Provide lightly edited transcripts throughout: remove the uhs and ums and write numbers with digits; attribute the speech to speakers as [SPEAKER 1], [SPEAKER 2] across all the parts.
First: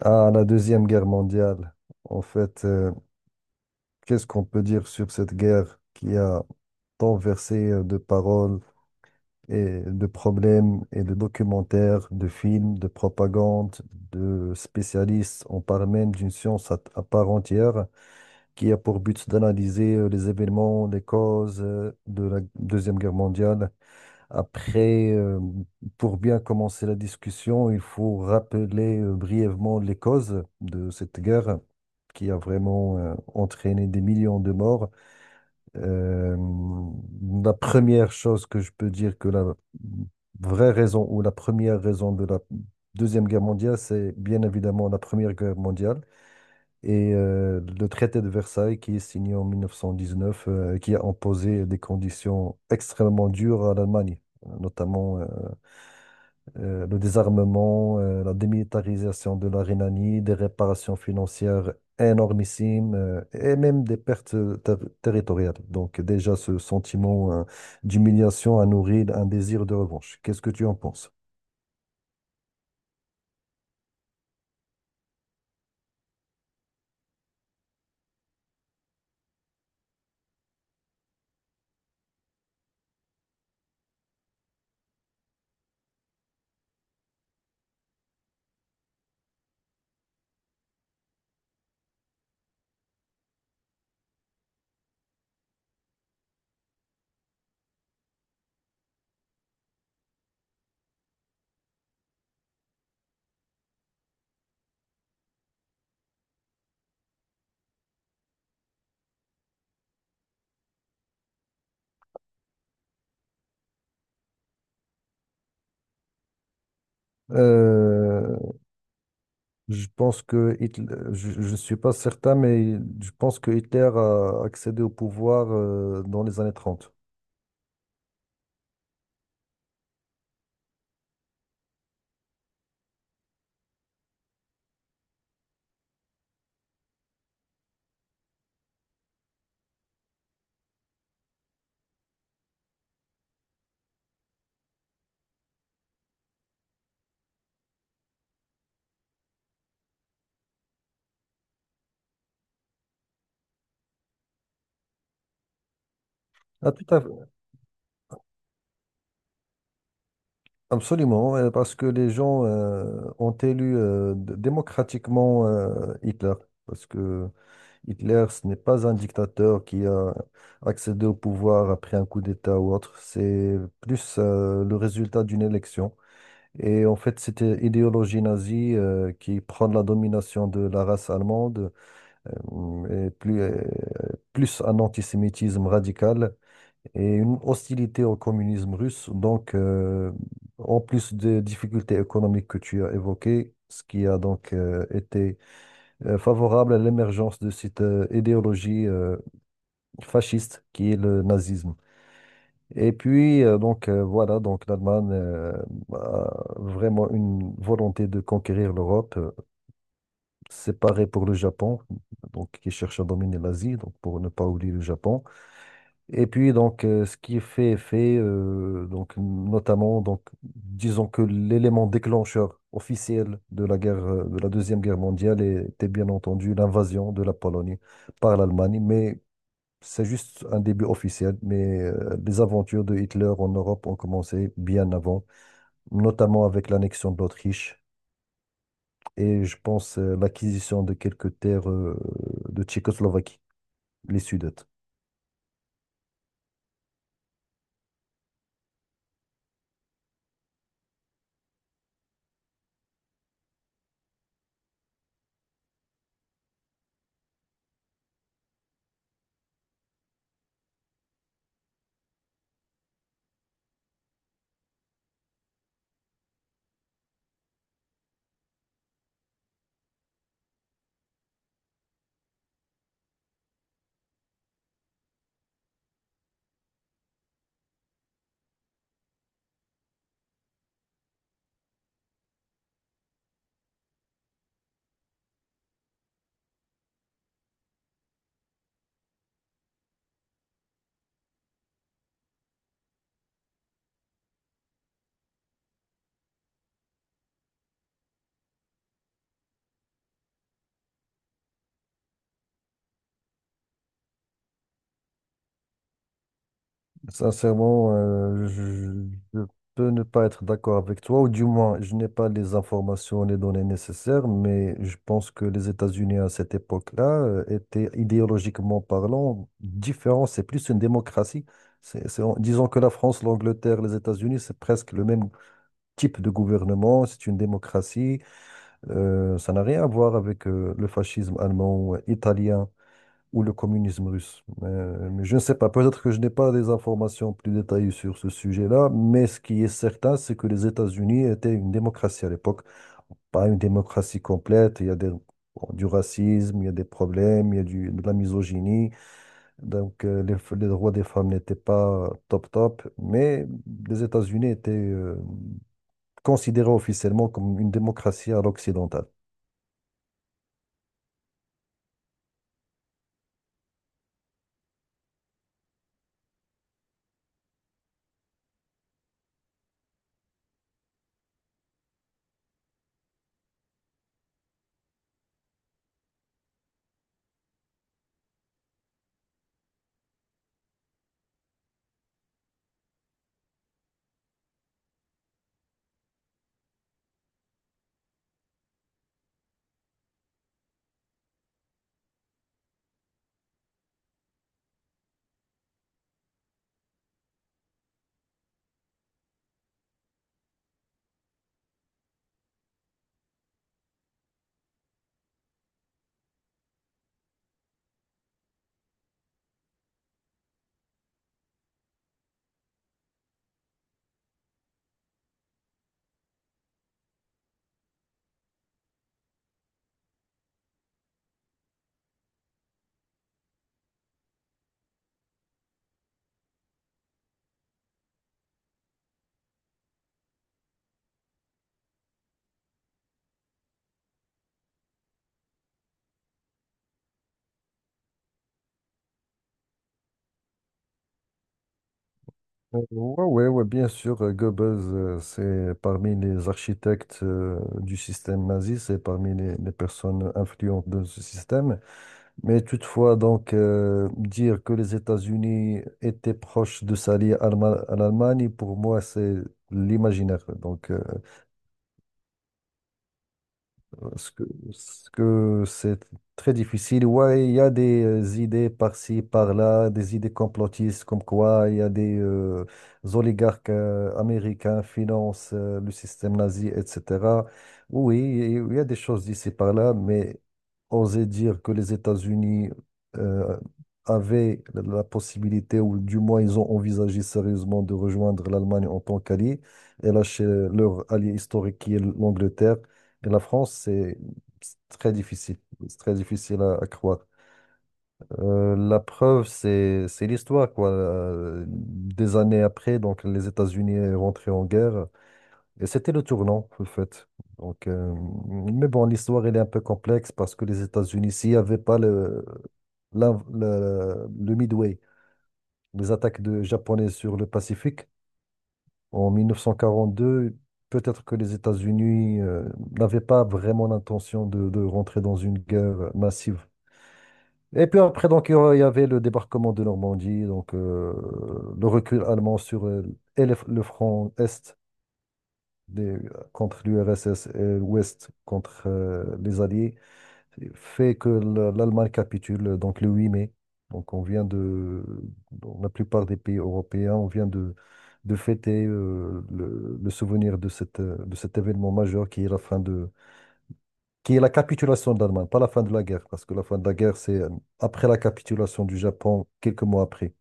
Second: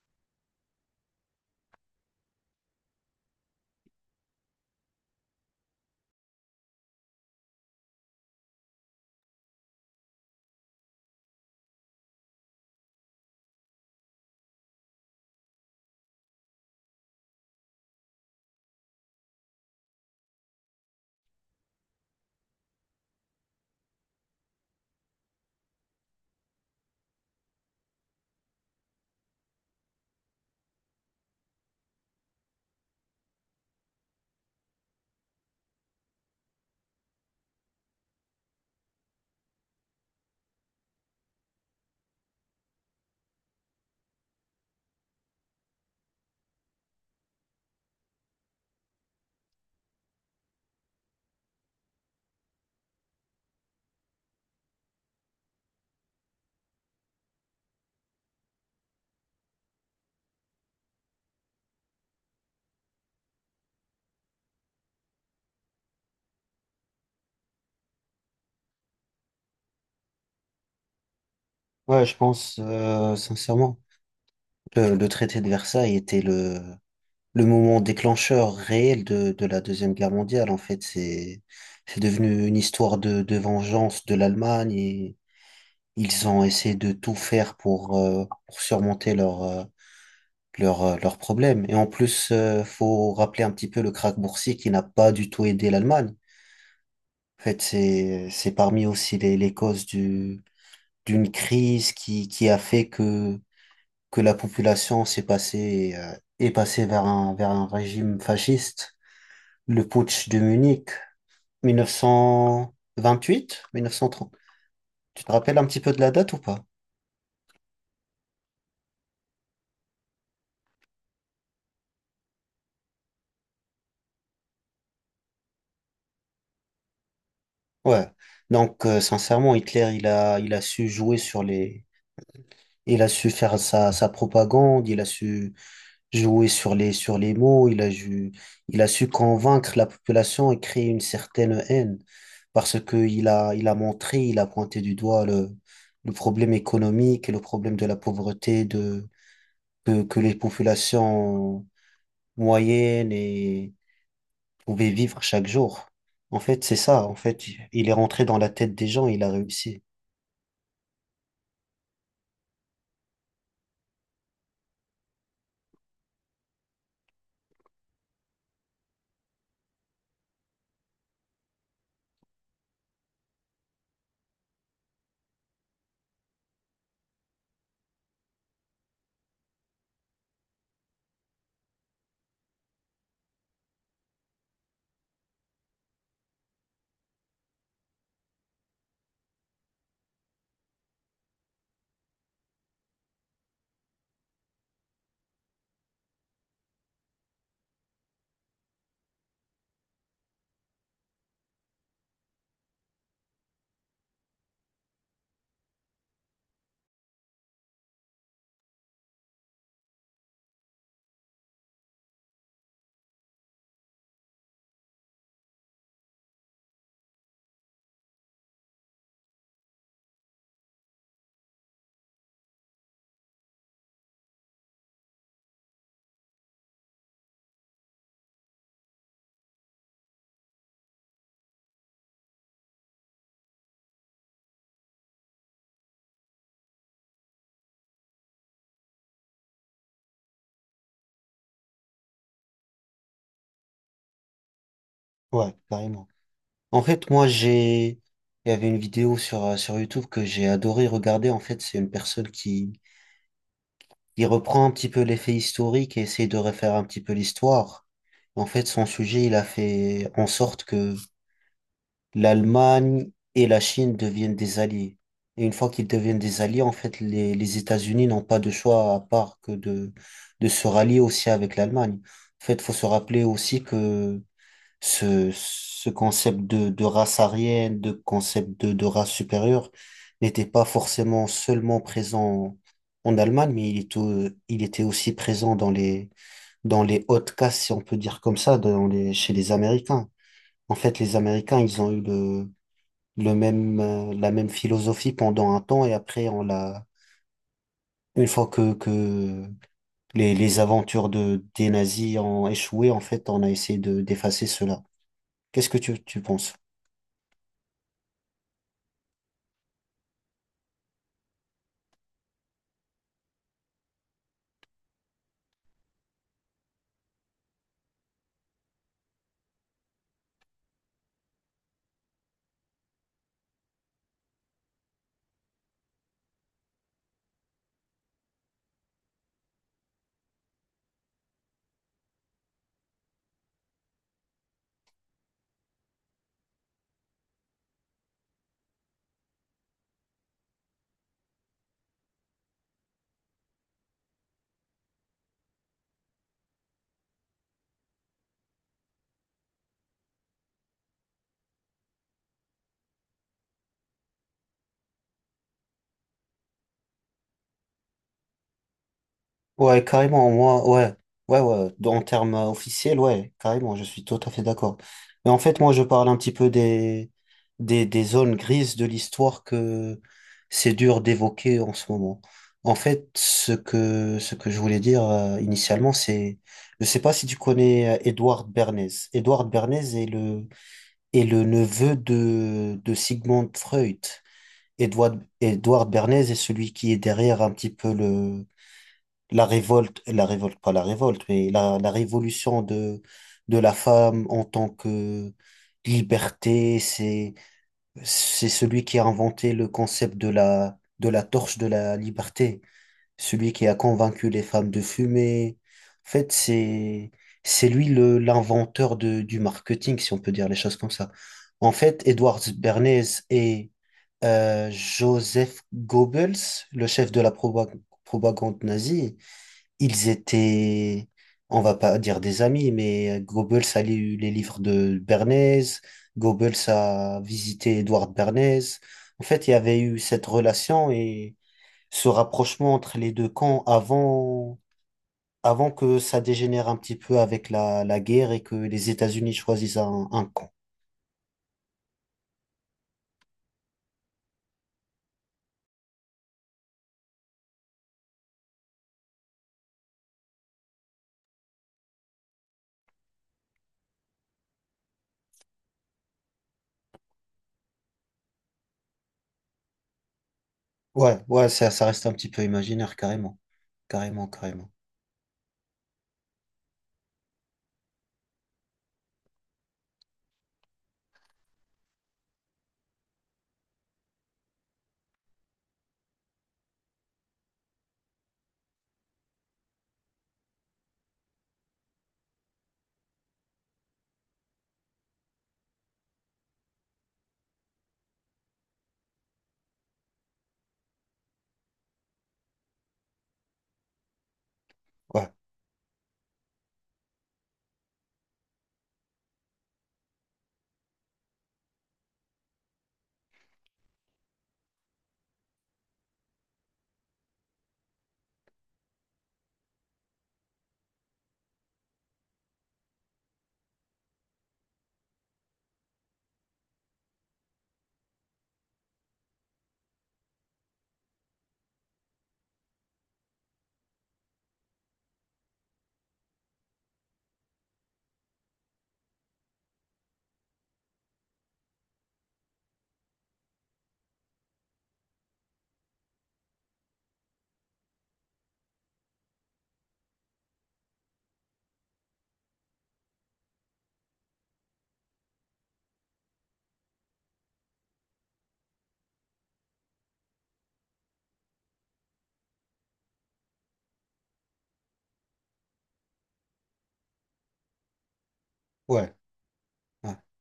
[SPEAKER 1] Ah, la Deuxième Guerre mondiale. En fait, qu'est-ce qu'on peut dire sur cette guerre qui a tant versé de paroles et de problèmes et de documentaires, de films, de propagande, de spécialistes. On parle même d'une science à part entière qui a pour but d'analyser les événements, les causes de la Deuxième Guerre mondiale après. Pour bien commencer la discussion, il faut rappeler brièvement les causes de cette guerre qui a vraiment entraîné des millions de morts. Euh, la première chose que je peux dire que la vraie raison ou la première raison de la Deuxième Guerre mondiale, c'est bien évidemment la Première Guerre mondiale et le traité de Versailles qui est signé en 1919, qui a imposé des conditions extrêmement dures à l'Allemagne, notamment le désarmement, la démilitarisation de la Rhénanie, des réparations financières énormissimes et même des pertes ter- territoriales. Donc déjà ce sentiment d'humiliation a nourri un désir de revanche. Qu'est-ce que tu en penses?
[SPEAKER 2] Ouais, je pense, sincèrement, le traité de Versailles était le moment déclencheur réel de la Deuxième Guerre mondiale. En fait, c'est devenu une histoire de vengeance de l'Allemagne, et ils ont essayé de tout faire pour surmonter leurs problèmes. Et en plus, faut rappeler un petit peu le krach boursier qui n'a pas du tout aidé l'Allemagne. En fait, c'est parmi aussi les causes d'une crise qui a fait que la population est passée vers vers un régime fasciste. Le putsch de Munich, 1928, 1930. Tu te rappelles un petit peu de la date ou pas?
[SPEAKER 1] Euh, Je pense que Hitler, je ne suis pas certain, mais je pense que Hitler a accédé au pouvoir dans les années trente.
[SPEAKER 2] Ouais. Donc, sincèrement, Hitler, il a su jouer sur les, il a su faire sa propagande, il a su jouer sur les mots, il a su convaincre la population et créer une certaine haine parce qu'il a montré, il a pointé du doigt le problème économique et le problème de la pauvreté de, que les populations moyennes et pouvaient vivre chaque jour. En fait,
[SPEAKER 1] Ah,
[SPEAKER 2] c'est
[SPEAKER 1] tout à
[SPEAKER 2] ça.
[SPEAKER 1] fait.
[SPEAKER 2] En fait, il est rentré dans la tête des gens, il a réussi.
[SPEAKER 1] Absolument, parce que les gens ont élu démocratiquement Hitler. Parce que Hitler, ce n'est pas un dictateur qui a accédé au pouvoir après un coup d'État ou autre. C'est plus le résultat d'une élection. Et en fait, c'était l'idéologie nazie qui prend la domination de la race allemande euh, et plus, euh, plus un antisémitisme radical et une hostilité au communisme russe. Donc, en plus des difficultés économiques que tu as évoquées, ce qui a donc été favorable à l'émergence de cette idéologie fasciste qui est le nazisme. Et puis, voilà, donc l'Allemagne a vraiment une volonté de conquérir l'Europe. C'est pareil pour le Japon, donc qui cherche à dominer l'Asie, donc pour ne pas oublier le Japon. Et puis donc ce qui est fait, donc notamment donc disons que l'élément déclencheur officiel de la guerre de la Deuxième Guerre mondiale était bien entendu l'invasion de la Pologne par l'Allemagne, mais c'est juste un début officiel. Mais les aventures de Hitler en Europe ont commencé bien avant, notamment avec l'annexion de l'Autriche et je pense l'acquisition de quelques terres de Tchécoslovaquie, les Sudètes.
[SPEAKER 2] Ouais, carrément. En fait, moi, j'ai... Il y avait une vidéo sur, sur YouTube que j'ai adoré regarder. En fait, c'est une personne qui, il reprend un petit peu les faits historiques et essaie de refaire un petit peu l'histoire. En fait, son sujet, il a fait en sorte que l'Allemagne et la Chine deviennent des alliés. Et une fois qu'ils deviennent des alliés, en fait, les États-Unis n'ont pas de choix à part que de se rallier aussi avec l'Allemagne. En fait, faut se rappeler aussi que ce concept de race aryenne, de concept de race supérieure n'était pas forcément seulement présent en Allemagne, mais il était aussi présent dans les hautes castes, si on peut dire comme ça, dans les, chez les Américains. En fait, les Américains, ils ont eu le même, la même philosophie pendant un temps et après, on l'a, une fois que les aventures de, des nazis ont échoué, en fait, on a essayé de, d'effacer cela. Qu'est-ce que tu penses?
[SPEAKER 1] Sincèrement, je peux ne pas être d'accord avec toi, ou du moins, je n'ai pas les informations, les données nécessaires, mais je pense que les États-Unis à cette époque-là étaient idéologiquement parlant différents. C'est plus une démocratie. Disons que la France, l'Angleterre, les États-Unis, c'est presque le même type de gouvernement. C'est une démocratie. Ça n'a rien à voir avec le fascisme allemand, italien ou le communisme russe. Mais je ne sais pas, peut-être que je n'ai pas des informations plus détaillées sur ce sujet-là, mais ce qui est certain, c'est que les États-Unis étaient une démocratie à l'époque. Pas une démocratie complète, il y a des- bon, du racisme, il y a des problèmes, il y a du- de la misogynie. Donc les droits des femmes n'étaient pas top top, mais les États-Unis étaient considérés officiellement comme une démocratie à l'occidentale.
[SPEAKER 2] Ouais, carrément, moi, ouais, ouais, ouais, dans- en termes officiels, ouais, carrément, je suis tout à fait d'accord. Mais en fait, moi, je parle un petit peu des, des zones grises de l'histoire que c'est dur d'évoquer en ce moment. En fait, ce que je voulais dire initialement, c'est, je sais pas si tu connais Édouard Bernays. Édouard Bernays est le neveu de Sigmund Freud. Édouard, Édouard Bernays est celui qui est derrière un petit peu le, la révolte, pas la révolte, mais la révolution de la femme en tant que liberté, c'est celui qui a inventé le concept de la torche de la liberté, celui qui a convaincu les femmes de fumer. En fait, c'est lui le, l'inventeur de, du marketing, si on peut dire les choses comme ça. En fait, Edward Bernays et Joseph Goebbels, le chef de la propagande nazie, ils étaient, on va pas dire des amis, mais Goebbels a lu les livres de Bernays, Goebbels a visité Edward Bernays. En fait, il y avait eu cette relation et ce rapprochement entre les deux camps avant, avant que ça dégénère un petit peu avec la, la guerre et que les États-Unis choisissent un camp.
[SPEAKER 1] Ouais, ouais, ouais, bien sûr, Goebbels, c'est parmi les architectes du système nazi, c'est parmi les personnes influentes de ce système. Mais toutefois, donc, dire que les États-Unis étaient proches de s'allier à l'Allemagne, pour moi, c'est l'imaginaire. Donc,
[SPEAKER 2] Ouais, ouais, ça reste un petit peu imaginaire, carrément. Carrément,
[SPEAKER 1] Parce que,
[SPEAKER 2] carrément.
[SPEAKER 1] parce que c'est très difficile. Ouais, il y a des idées par-ci, par-là, des idées complotistes, comme quoi il y a des oligarques américains financent le système nazi, etc. Oui, il y a des choses d'ici par-là, mais oser dire que les États-Unis euh, avaient la possibilité, ou du moins ils ont envisagé sérieusement de rejoindre l'Allemagne en tant qu'allié et lâcher leur allié historique qui est l'Angleterre. Et la France, c'est très
[SPEAKER 2] Ouais,
[SPEAKER 1] difficile. C'est très difficile à croire. La preuve, c'est l'histoire, quoi. Des années après, donc les États-Unis sont rentrés en guerre. Et c'était le tournant, en fait. Donc, mais bon, l'histoire, elle est un peu complexe parce que les États-Unis, s'il n'y avait pas le Midway, les attaques de japonais sur le Pacifique, en 1942, peut-être que les États-Unis n'avaient pas vraiment l'intention de rentrer dans une guerre massive. Et puis après, donc, il y avait le débarquement de Normandie, donc le recul allemand sur et le front Est des- contre l'URSS et l'Ouest contre les Alliés fait que l'Allemagne capitule donc le 8 mai. Donc on vient de, dans la plupart des pays européens, on vient de fêter le souvenir de cette, de cet événement majeur qui est la fin de, qui est la capitulation de l'Allemagne, pas la fin de la guerre, parce que la fin de la guerre, c'est après la capitulation du
[SPEAKER 2] ouais,
[SPEAKER 1] Japon, quelques mois
[SPEAKER 2] ouais.
[SPEAKER 1] après.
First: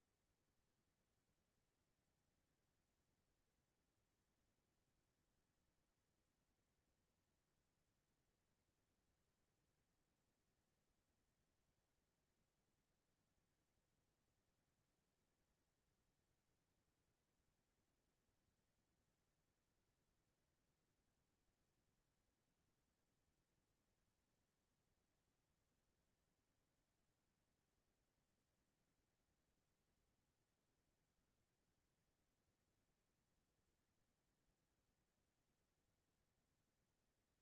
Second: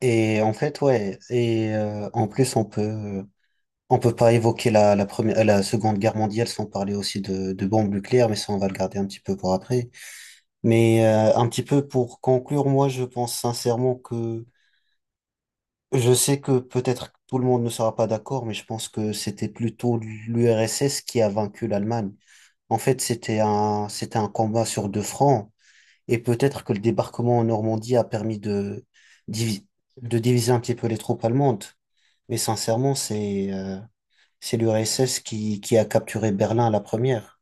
[SPEAKER 2] Et en fait, ouais. Et en plus, on peut. On peut pas évoquer la, la première, la Seconde Guerre mondiale sans parler aussi de bombes nucléaires, mais ça, on va le garder un petit peu pour après. Mais un petit peu pour conclure, moi, je pense sincèrement que je sais que peut-être tout le monde ne sera pas d'accord, mais je pense que c'était plutôt l'URSS qui a vaincu l'Allemagne. En fait, c'était un combat sur deux fronts, et peut-être que le débarquement en Normandie a permis divi- de diviser un petit peu les troupes allemandes. Mais sincèrement, c'est l'URSS qui a capturé Berlin à la première.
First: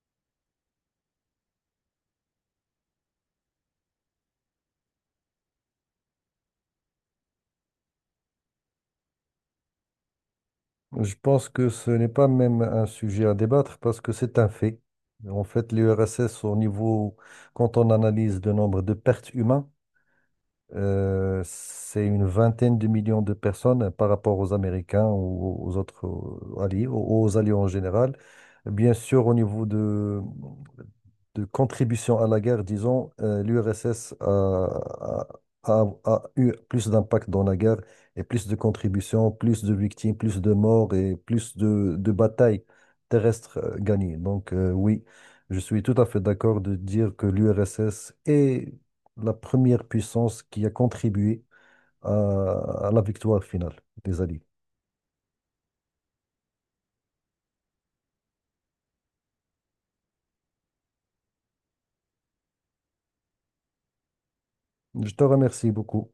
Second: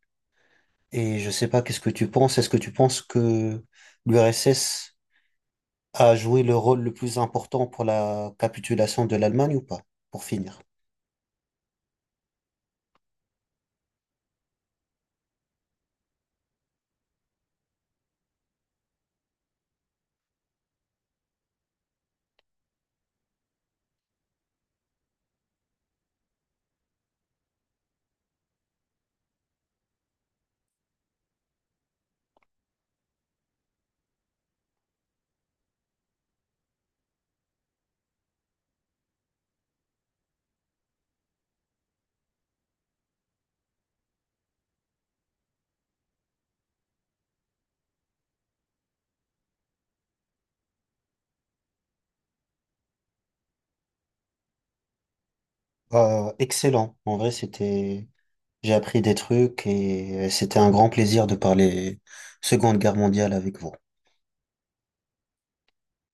[SPEAKER 2] Et je sais pas, qu'est-ce que tu penses? Est-ce que tu penses que l'URSS a joué le rôle le plus important pour la capitulation de l'Allemagne ou pas? Pour finir.
[SPEAKER 1] Je pense que ce n'est pas même un sujet à débattre parce que c'est un fait. En fait, l'URSS, au niveau, quand on analyse le nombre de pertes humaines, c'est une vingtaine de millions de personnes par rapport aux Américains ou aux autres alliés, aux alliés en général. Bien sûr, au niveau de contribution à la guerre, disons, l'URSS a eu plus d'impact dans la guerre et plus de contributions, plus de victimes, plus de morts et plus de batailles terrestres gagnées. Donc oui, je suis tout à fait d'accord de dire que l'URSS et la première puissance qui a contribué à, à la victoire finale des Alliés.
[SPEAKER 2] Excellent. En vrai, c'était, j'ai appris des trucs et c'était un grand plaisir de parler Seconde Guerre mondiale avec vous.
[SPEAKER 1] Je te remercie beaucoup.